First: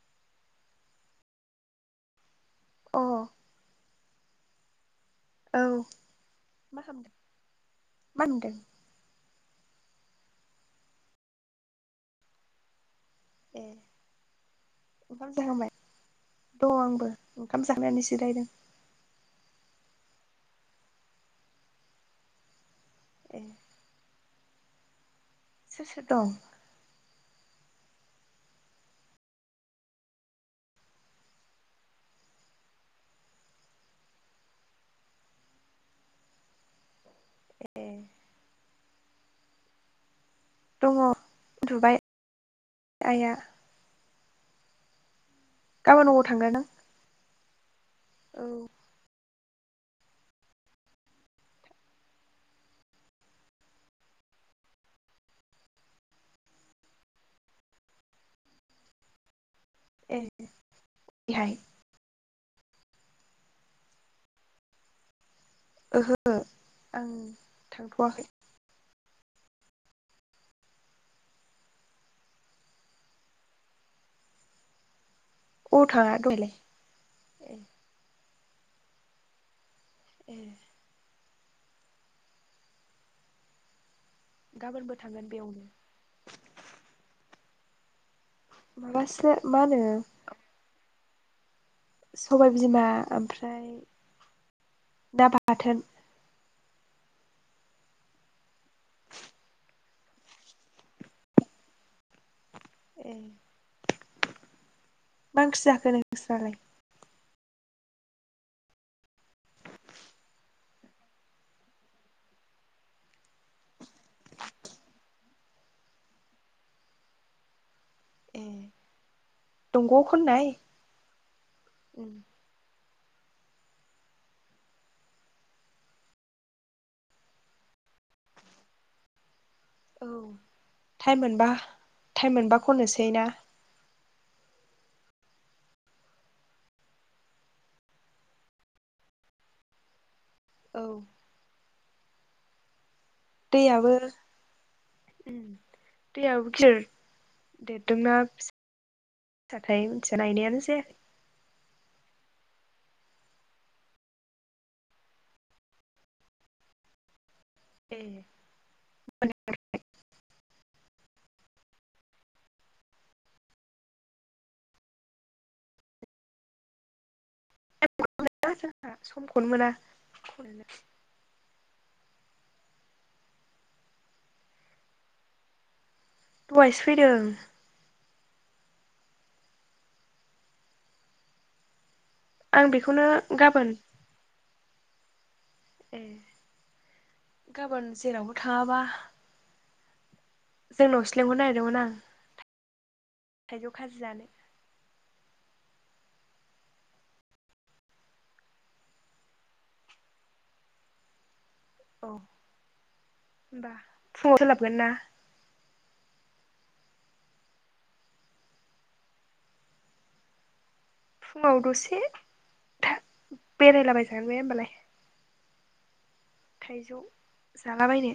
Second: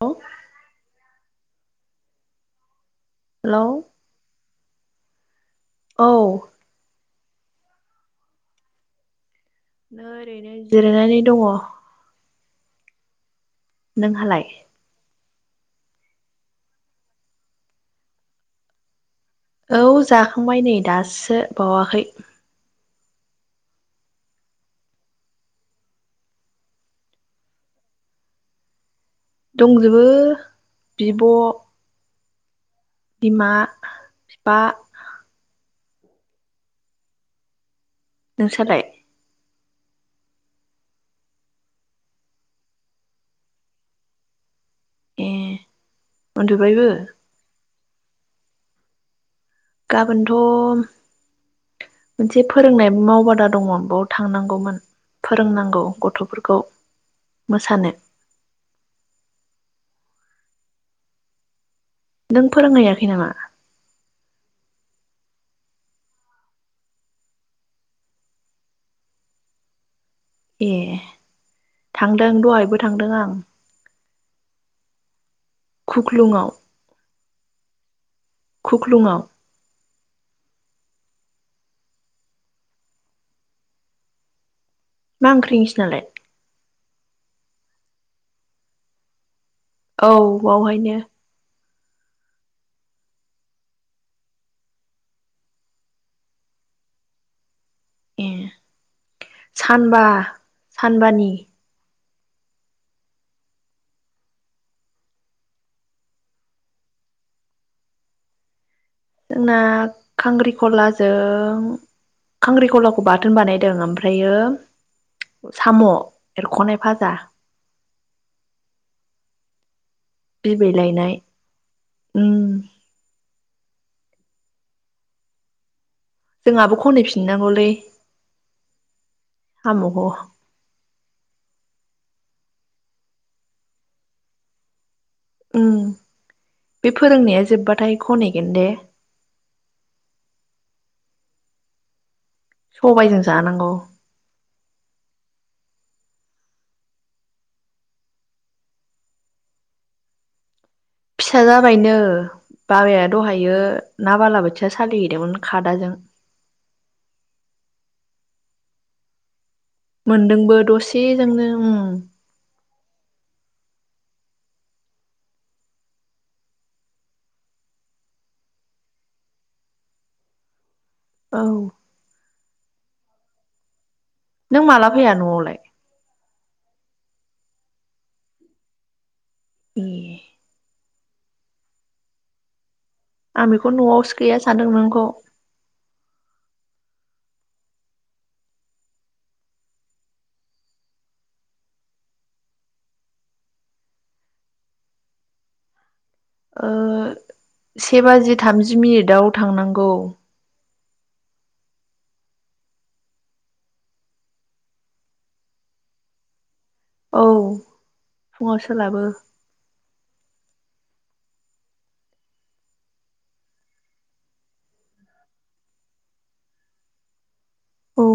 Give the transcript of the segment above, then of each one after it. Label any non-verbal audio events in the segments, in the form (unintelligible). औ अ औ हेलौ औ मा खालामदों? मा नुदों? नै ओरैनो जिरायनानै दङ। ए नोंहालाय? दं आंबो ओंखाम जाखांनानै जिरायदों। औ जाखांबाय नै दासो बावाखै। ए सोर सोर दं? दंजोबो बिब' बिमा फिफा ए नोंस्रालाय? दङ उन्दुबाय आइआ ए गाबोन अबाव थांगोन नों? उन्दुबायबो औ गाबोनथ' मोनसे फोरोंनाय मावबादा दङ बेयाव थांनांगौमोन फोरोंनांगौ गथ'फोरखौ मोसानो ए बेहाय नों फोरोंहैयाखै नामा? ओहो आं थांथ'वाखै ए थांदों दहायबो थांदों आं अ थाङा खुख्लुङाव दहायलाय? ए खुख्लुंआव ए गाबोनबो थांगोन मा ओंख्रि बेयावनो नोंसिनालाय माबासो मा होनो औ बावहायनो सबायबिमा ओमफ्राय ना बाथोन ए सानबा सानबानि ए मा ओंख्रि जाखो नोंस्रालाय? जोंना खांख्रिखलाजों खांख्रिखलाखौ बाथोन बानायदों ओमफ्रायो साम' एरख'नाय भाजा ए दंग'आव खननाय बिबै लायनाय उम ओम जोंहाबो खनहैफिननांगौलै। साम'खौ टायेम मोनबा खननोसै ना? उम बे फोरोंनाया जोबबाथाय खनैगोन दे। औ सबाइजों जानांगौ। दैयाबो उम दैयाबो गिदिर देददोंना फिसा थाय मिथिया नायनायानो जायाखै। फिसा जाबायनो बाबाया दहायो ना बालाबोथिया सालिहैदोंमोन खादाजों। ए (unintelligible) मोनदोंबो दसेजोंनो उम (unintelligible) समखौनो मोना। औ नों माला फैया न'वावलाय? दहायसो फैदों। ए आं बेफ आं बेखौ न'आवसो गैया सा सानदों नोंखौ। ए गाबोन जेरावबो थाङाबा जोंनावसो लेंहरनो नागेरदोंमोन आं थाइजौ खाजि जानो। ओ से बाजि थामजि मिनिदाव थांनांगौ। औ होनबा फुङाव सोलाबगोन ना? औ फुङाव सोलाबो। फुङाव दसे था बेरायलाबायजागोन बे ओमबालाय। थाइजौ औ जालाबायनो।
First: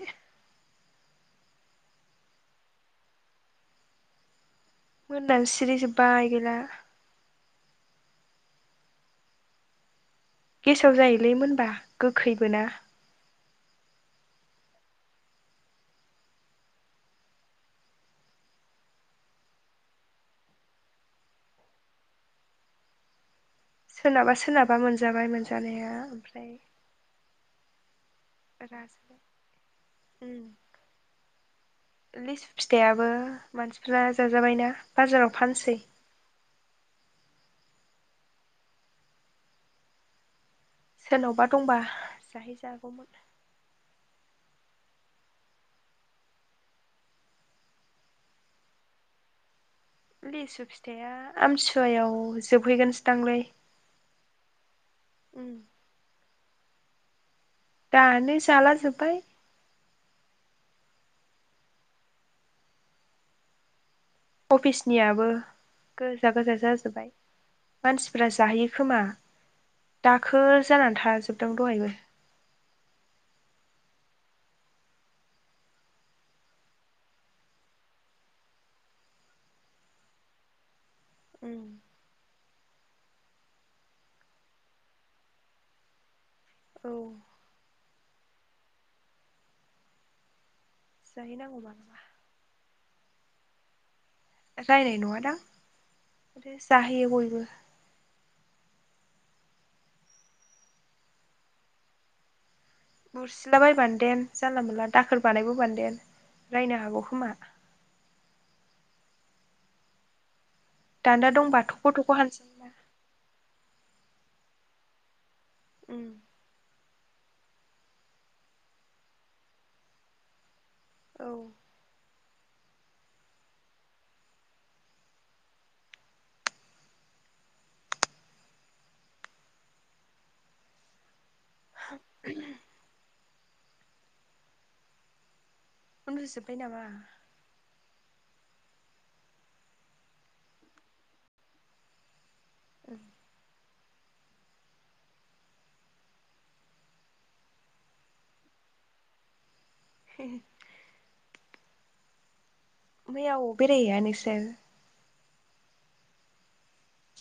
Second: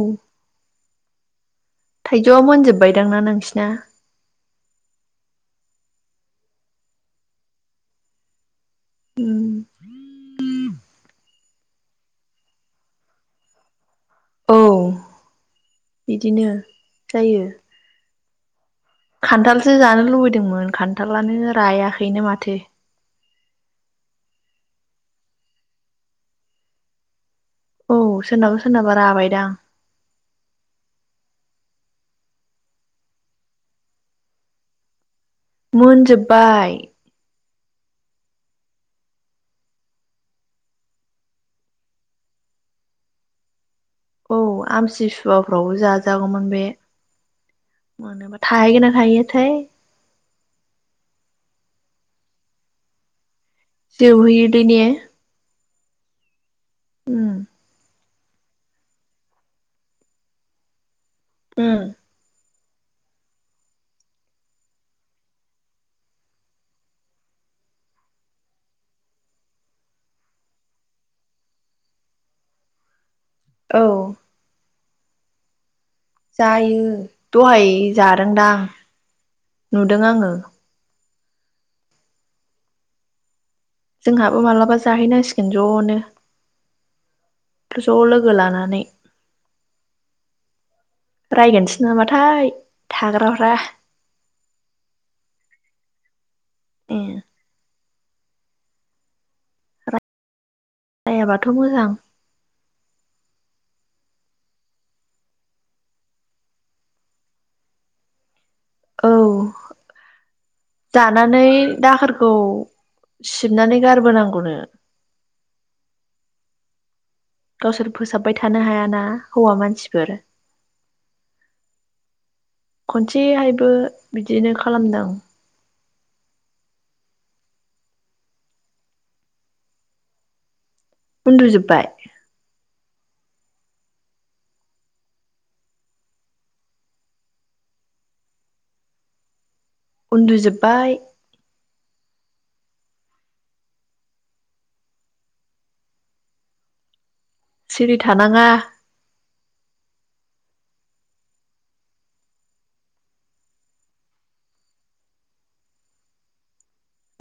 थाइजौआ मोनजोबबायदांना नोंसिना? मोननानै सिरि जोबबाय गैला। उम गेसाव जायोलै मोनबा गोखैबो ना। औ बिदिनो जायो खान्थालसो जानो लुबैदोंमोन खान्थालानो रायाखैनो माथो। सोरनाबा सोरनाबा मोनजाबाय मोनजानाया ओमफ्राय औ सोरनाबा सोरनाबा राजाबाय राबायदां। उम लिसु फिथाइयाबो मानसिफोरना जाजाबायना बाजाराव फानसै मोनजोब्बाय। सोरनावबा दंबा जाहैजागौमोन। औ आमथि सुवाफ्रावबो जाजागौमोन बे मोनोबा, थाहैगोन ना थाहैयोथाय? लिसु फिथाइया आमथिसुवायाव जोबहैगोनसोदांलै। जोबहैयोदै ने? उम उम दानो जाला जोब्बाय। उम अफिसनियाबो गोजा गोजा जाजोब्बाय मानसिफोरा जाहैयो खोमा दाखोर जानानै थाजोबदों दहायबो। औ जायो दहाय जादोंदां नुदों आङो। उम। जोंहाबो माब्लाबा जाहैनांसिगोन जनो औ जलोगो लानानानैै जाहैनांगौ रायगोनसो मालाबा नामाथाय थाग्रा (unintelligible) रायनाय नंङा दां माथो‌ ए जाहोयो बयबो रायाबाथ मोजां बुरसिला बायबा नो‌ देन जानला मोनला दाखोर बानायबोबा नो देन रायनो हागौ खोमा औ दान्दा जानानै दंबा थख' थख' दाखोरखौ हानसै सिबनानै गारबो नांगौ नो उम गावसोर फोसाबबाय थानो हायाना हौवा मानसिफोर औ खनसेहायबो बिदिनो खालामदों उन्दु जोबबाय उन्दु जोबबाय नामा उन्दुजोब्बाय उम सिरि थानांङा (inaudible) मैया अ बेरायहैया नोंसोर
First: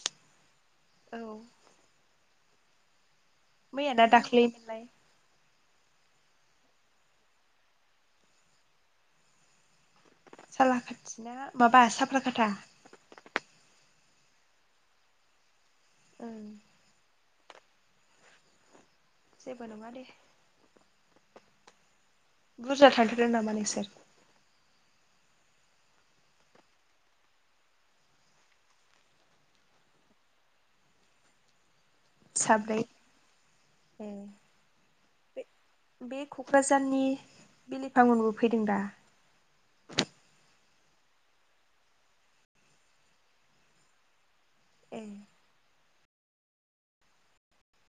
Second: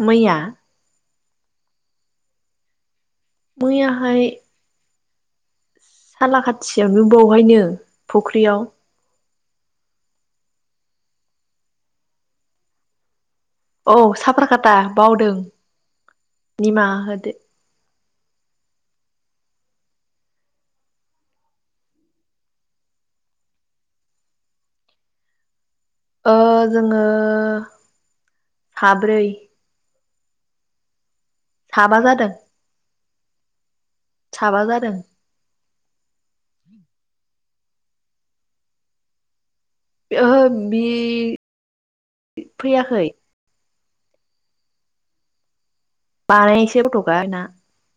मैया औ मैया ना दाख्लै मोनलाय साला खाथियावनो बावहायनो फुख्रियाव सालाकाथि ना माबा साफ्राकाथा औ साफ्राखाता बावदों ओं निमाहा‌ होदो जेबो नंङा दे बुरजा थांथारदों नामा नोंसोर ओ जोंङो साब्रै साबा जादों साब्रै साबा जादों बे कक्राझारनि बिलिफां मोनबो फैदों दा ओहो बे फैयाखै ए बानायसै फथखा ना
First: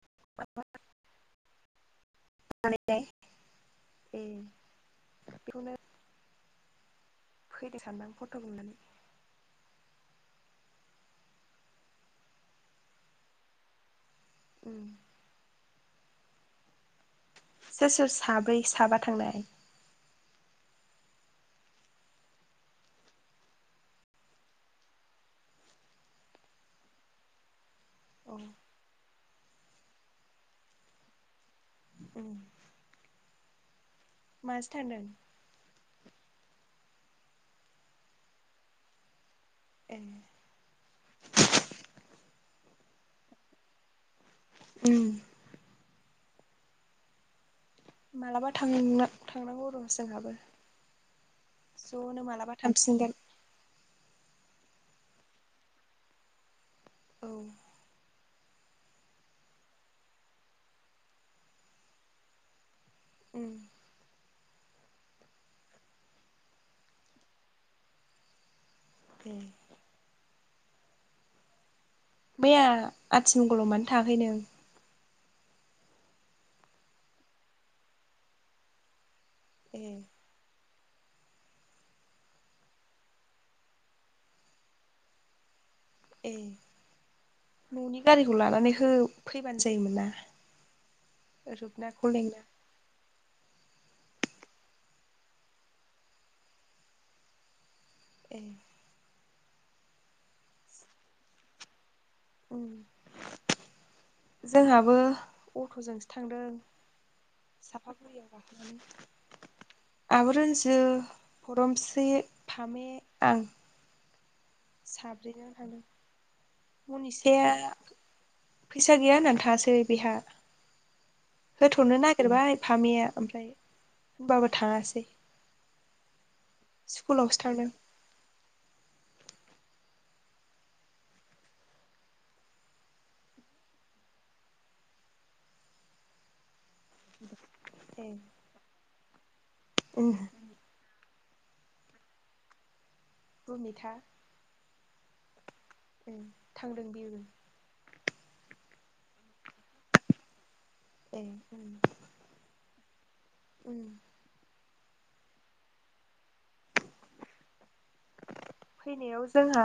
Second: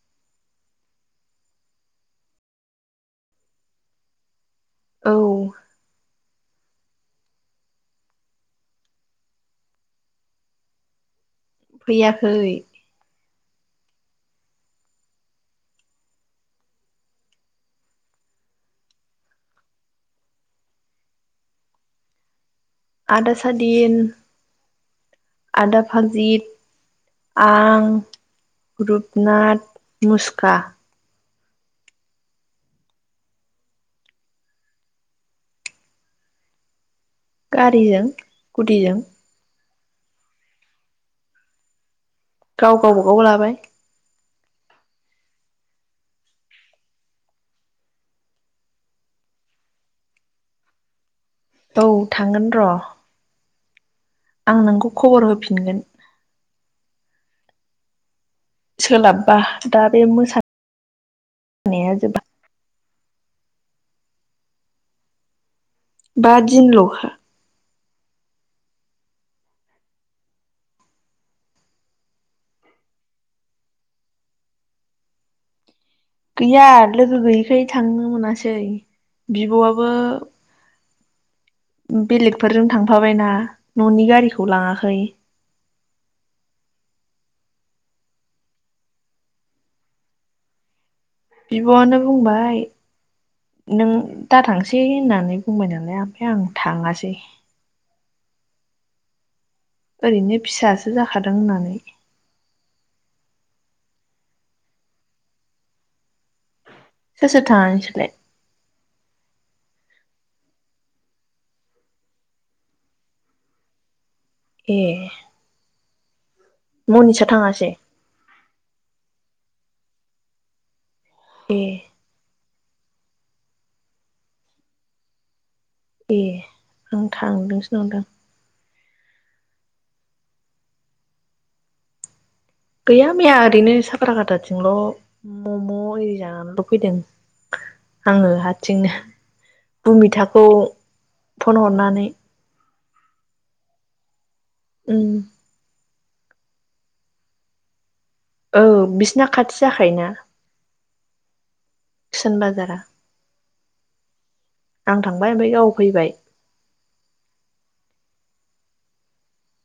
(unintelligible) औ (unintelligible) फैदो सानदां फट नुनानै फैयाखै उम सोर सोर साब्रै साबा थांनाय आदा सादिन आदा भाजित आं अ रुपनाथ मुसुखा उम माजो थांदों? गारिजों सकुटिजों ए गावगा बागाव लाबाय ओम मालाबा थांनो थांनांगौ र' जोंहाबो औ ज'नो थांगोन मालाबा र' थांफिनगोन आं नोंखौ खबर होफिनगोन औ सोलाबबा दा बे मोसा नाया जोब्बा उम बा दिन लखा ए मैया आथिमंगलाव मानो थाङाखै नों? गैया लोगो गैयिखाय थांनो मोनासै ए बिब'आबो बेलेगफोरजों थांफाबायना न'नि गारिखौ लाङाखै ए न'नि गारिखौ लानानै हो फैबानो जायोमोन ना बिब'आनो रुपनाखौ लेंना बुंबाय नों दा थांसै होननानै बुंबाय नालाय आमफाय आं थाङासै ए ओरैनो फिसासो जाखादों होननानै उम जोंहाबो अट'जोंसो थांदों सोर सोर थाङा नोंसोरलाय साफागुरियाव गाखोनानै आब'रुनजु फदमस्रि फामे आं ए साब्रैनो थादों मनिसा मनिसाया थाङासै फैसा गैया होननानै थाङासै बिहा ए होथ'नो नागिरबाय फामिया ओमफ्राय होमबाबो थाङासै ए आं स्कुलावसो थांदों थांदोंसो नंदों गैया मैया ओरैनो साफ्रा खाथाथिंल' मम' इरि जानानैल' फैदों ए आङो हाथसिंनो उम भुमिथाखौ फन हरनानै बुमिथा उम‌। थांदों बिबो औ बिसिना खाथि जाखायना ए। उम। आं थांबाय ओमफाय गाव फैबाय फैनायाव जोंहा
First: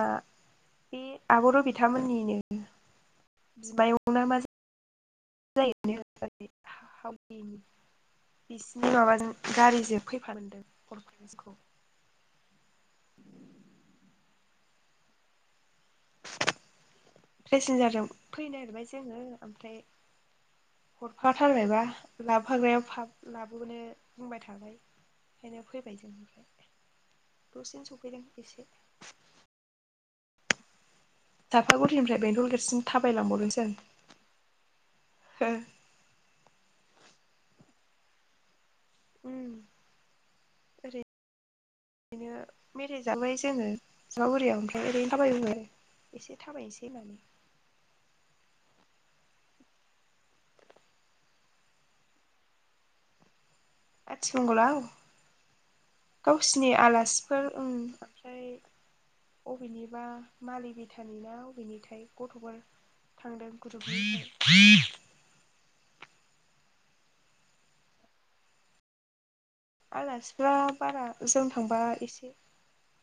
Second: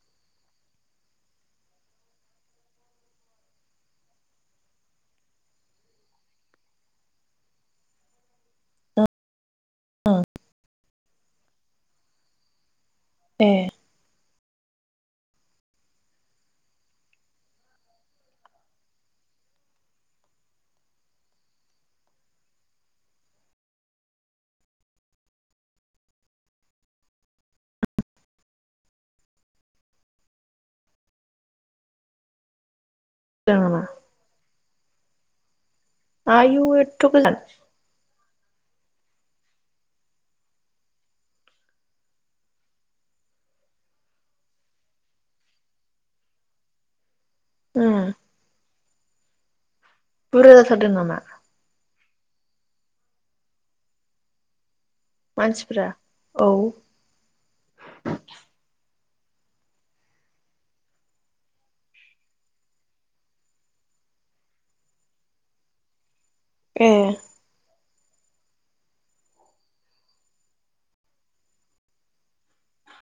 बे आबरबिथा बिथांमोननिनो बिमायंना मा जायो? (unintelligible) ए। पेसेन्जारजों फैनो नागिरबाय जोङो ओमफ्राय हरफाथारबायबा लाबोफाग्रायाव लाबोनो बुंबाय थाबाय ओंखायनो फैबाय जों ओमफ्राय दसेनो सफैदों एसे थाफागुरिनिफ्राय बेंथल गेदरसिम जादों थाबायलांबावदोंसो आं। नामा ओ। आयु एट गोजान। उम। बिदिनो मेराइ जाबोबाय जोङो जमागुरियाव ओमफ्राय ओरैनो थाबायबो आरो एसे थाबायनोसै होननानै। उम। बुरजा जाथारदों नामा? आथि मंगलाव। मानसिफ्रा औ गावसिनि आलासिफोर ओमफ्राय। अबेनिबा मालि बिथानि ना अबेनिथाय गथफोर थांदों गथ ए। आलासिफ्रा बारा जों थांबा एसे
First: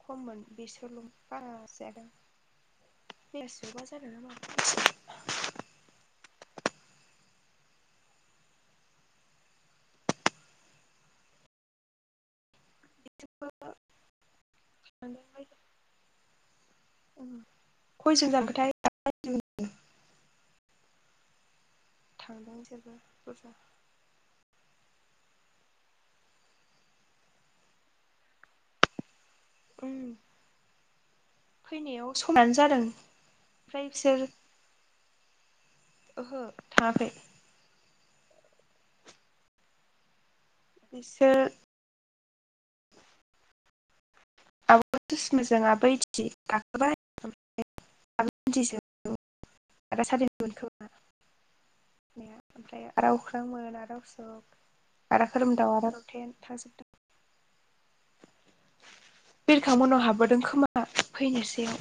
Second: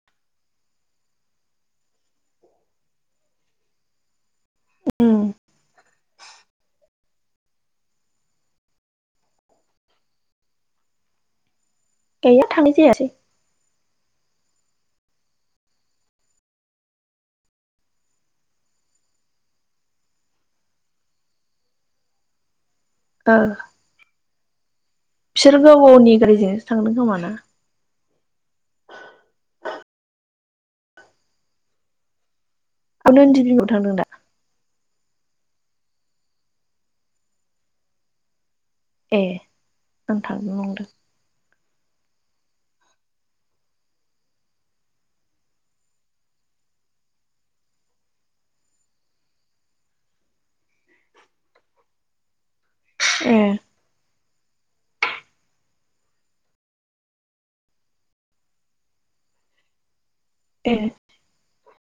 खममोन बेसोरल बारा जादों बे उम। (unintelligible) थांनायजायासै। मादों (unintelligible) थांदों जों ओ बुर्जा। बिसोर गाव गावनि गारिजोंसो थांनो खोमाना? उम फैनायाव समान आं नदिबिंआव थांदों दा? ओहो थाङाखै। ए उम। थांदों नंदों। बिसोर (unintelligible) ओमफ्राय आराव ए अख्रांमोन आदा आसक। आदा खोरोमदाव आदा रथेन थांजोबदों। बिरखां मोननाव हाबोद दों ए खोमा फैनोसै (inaudible)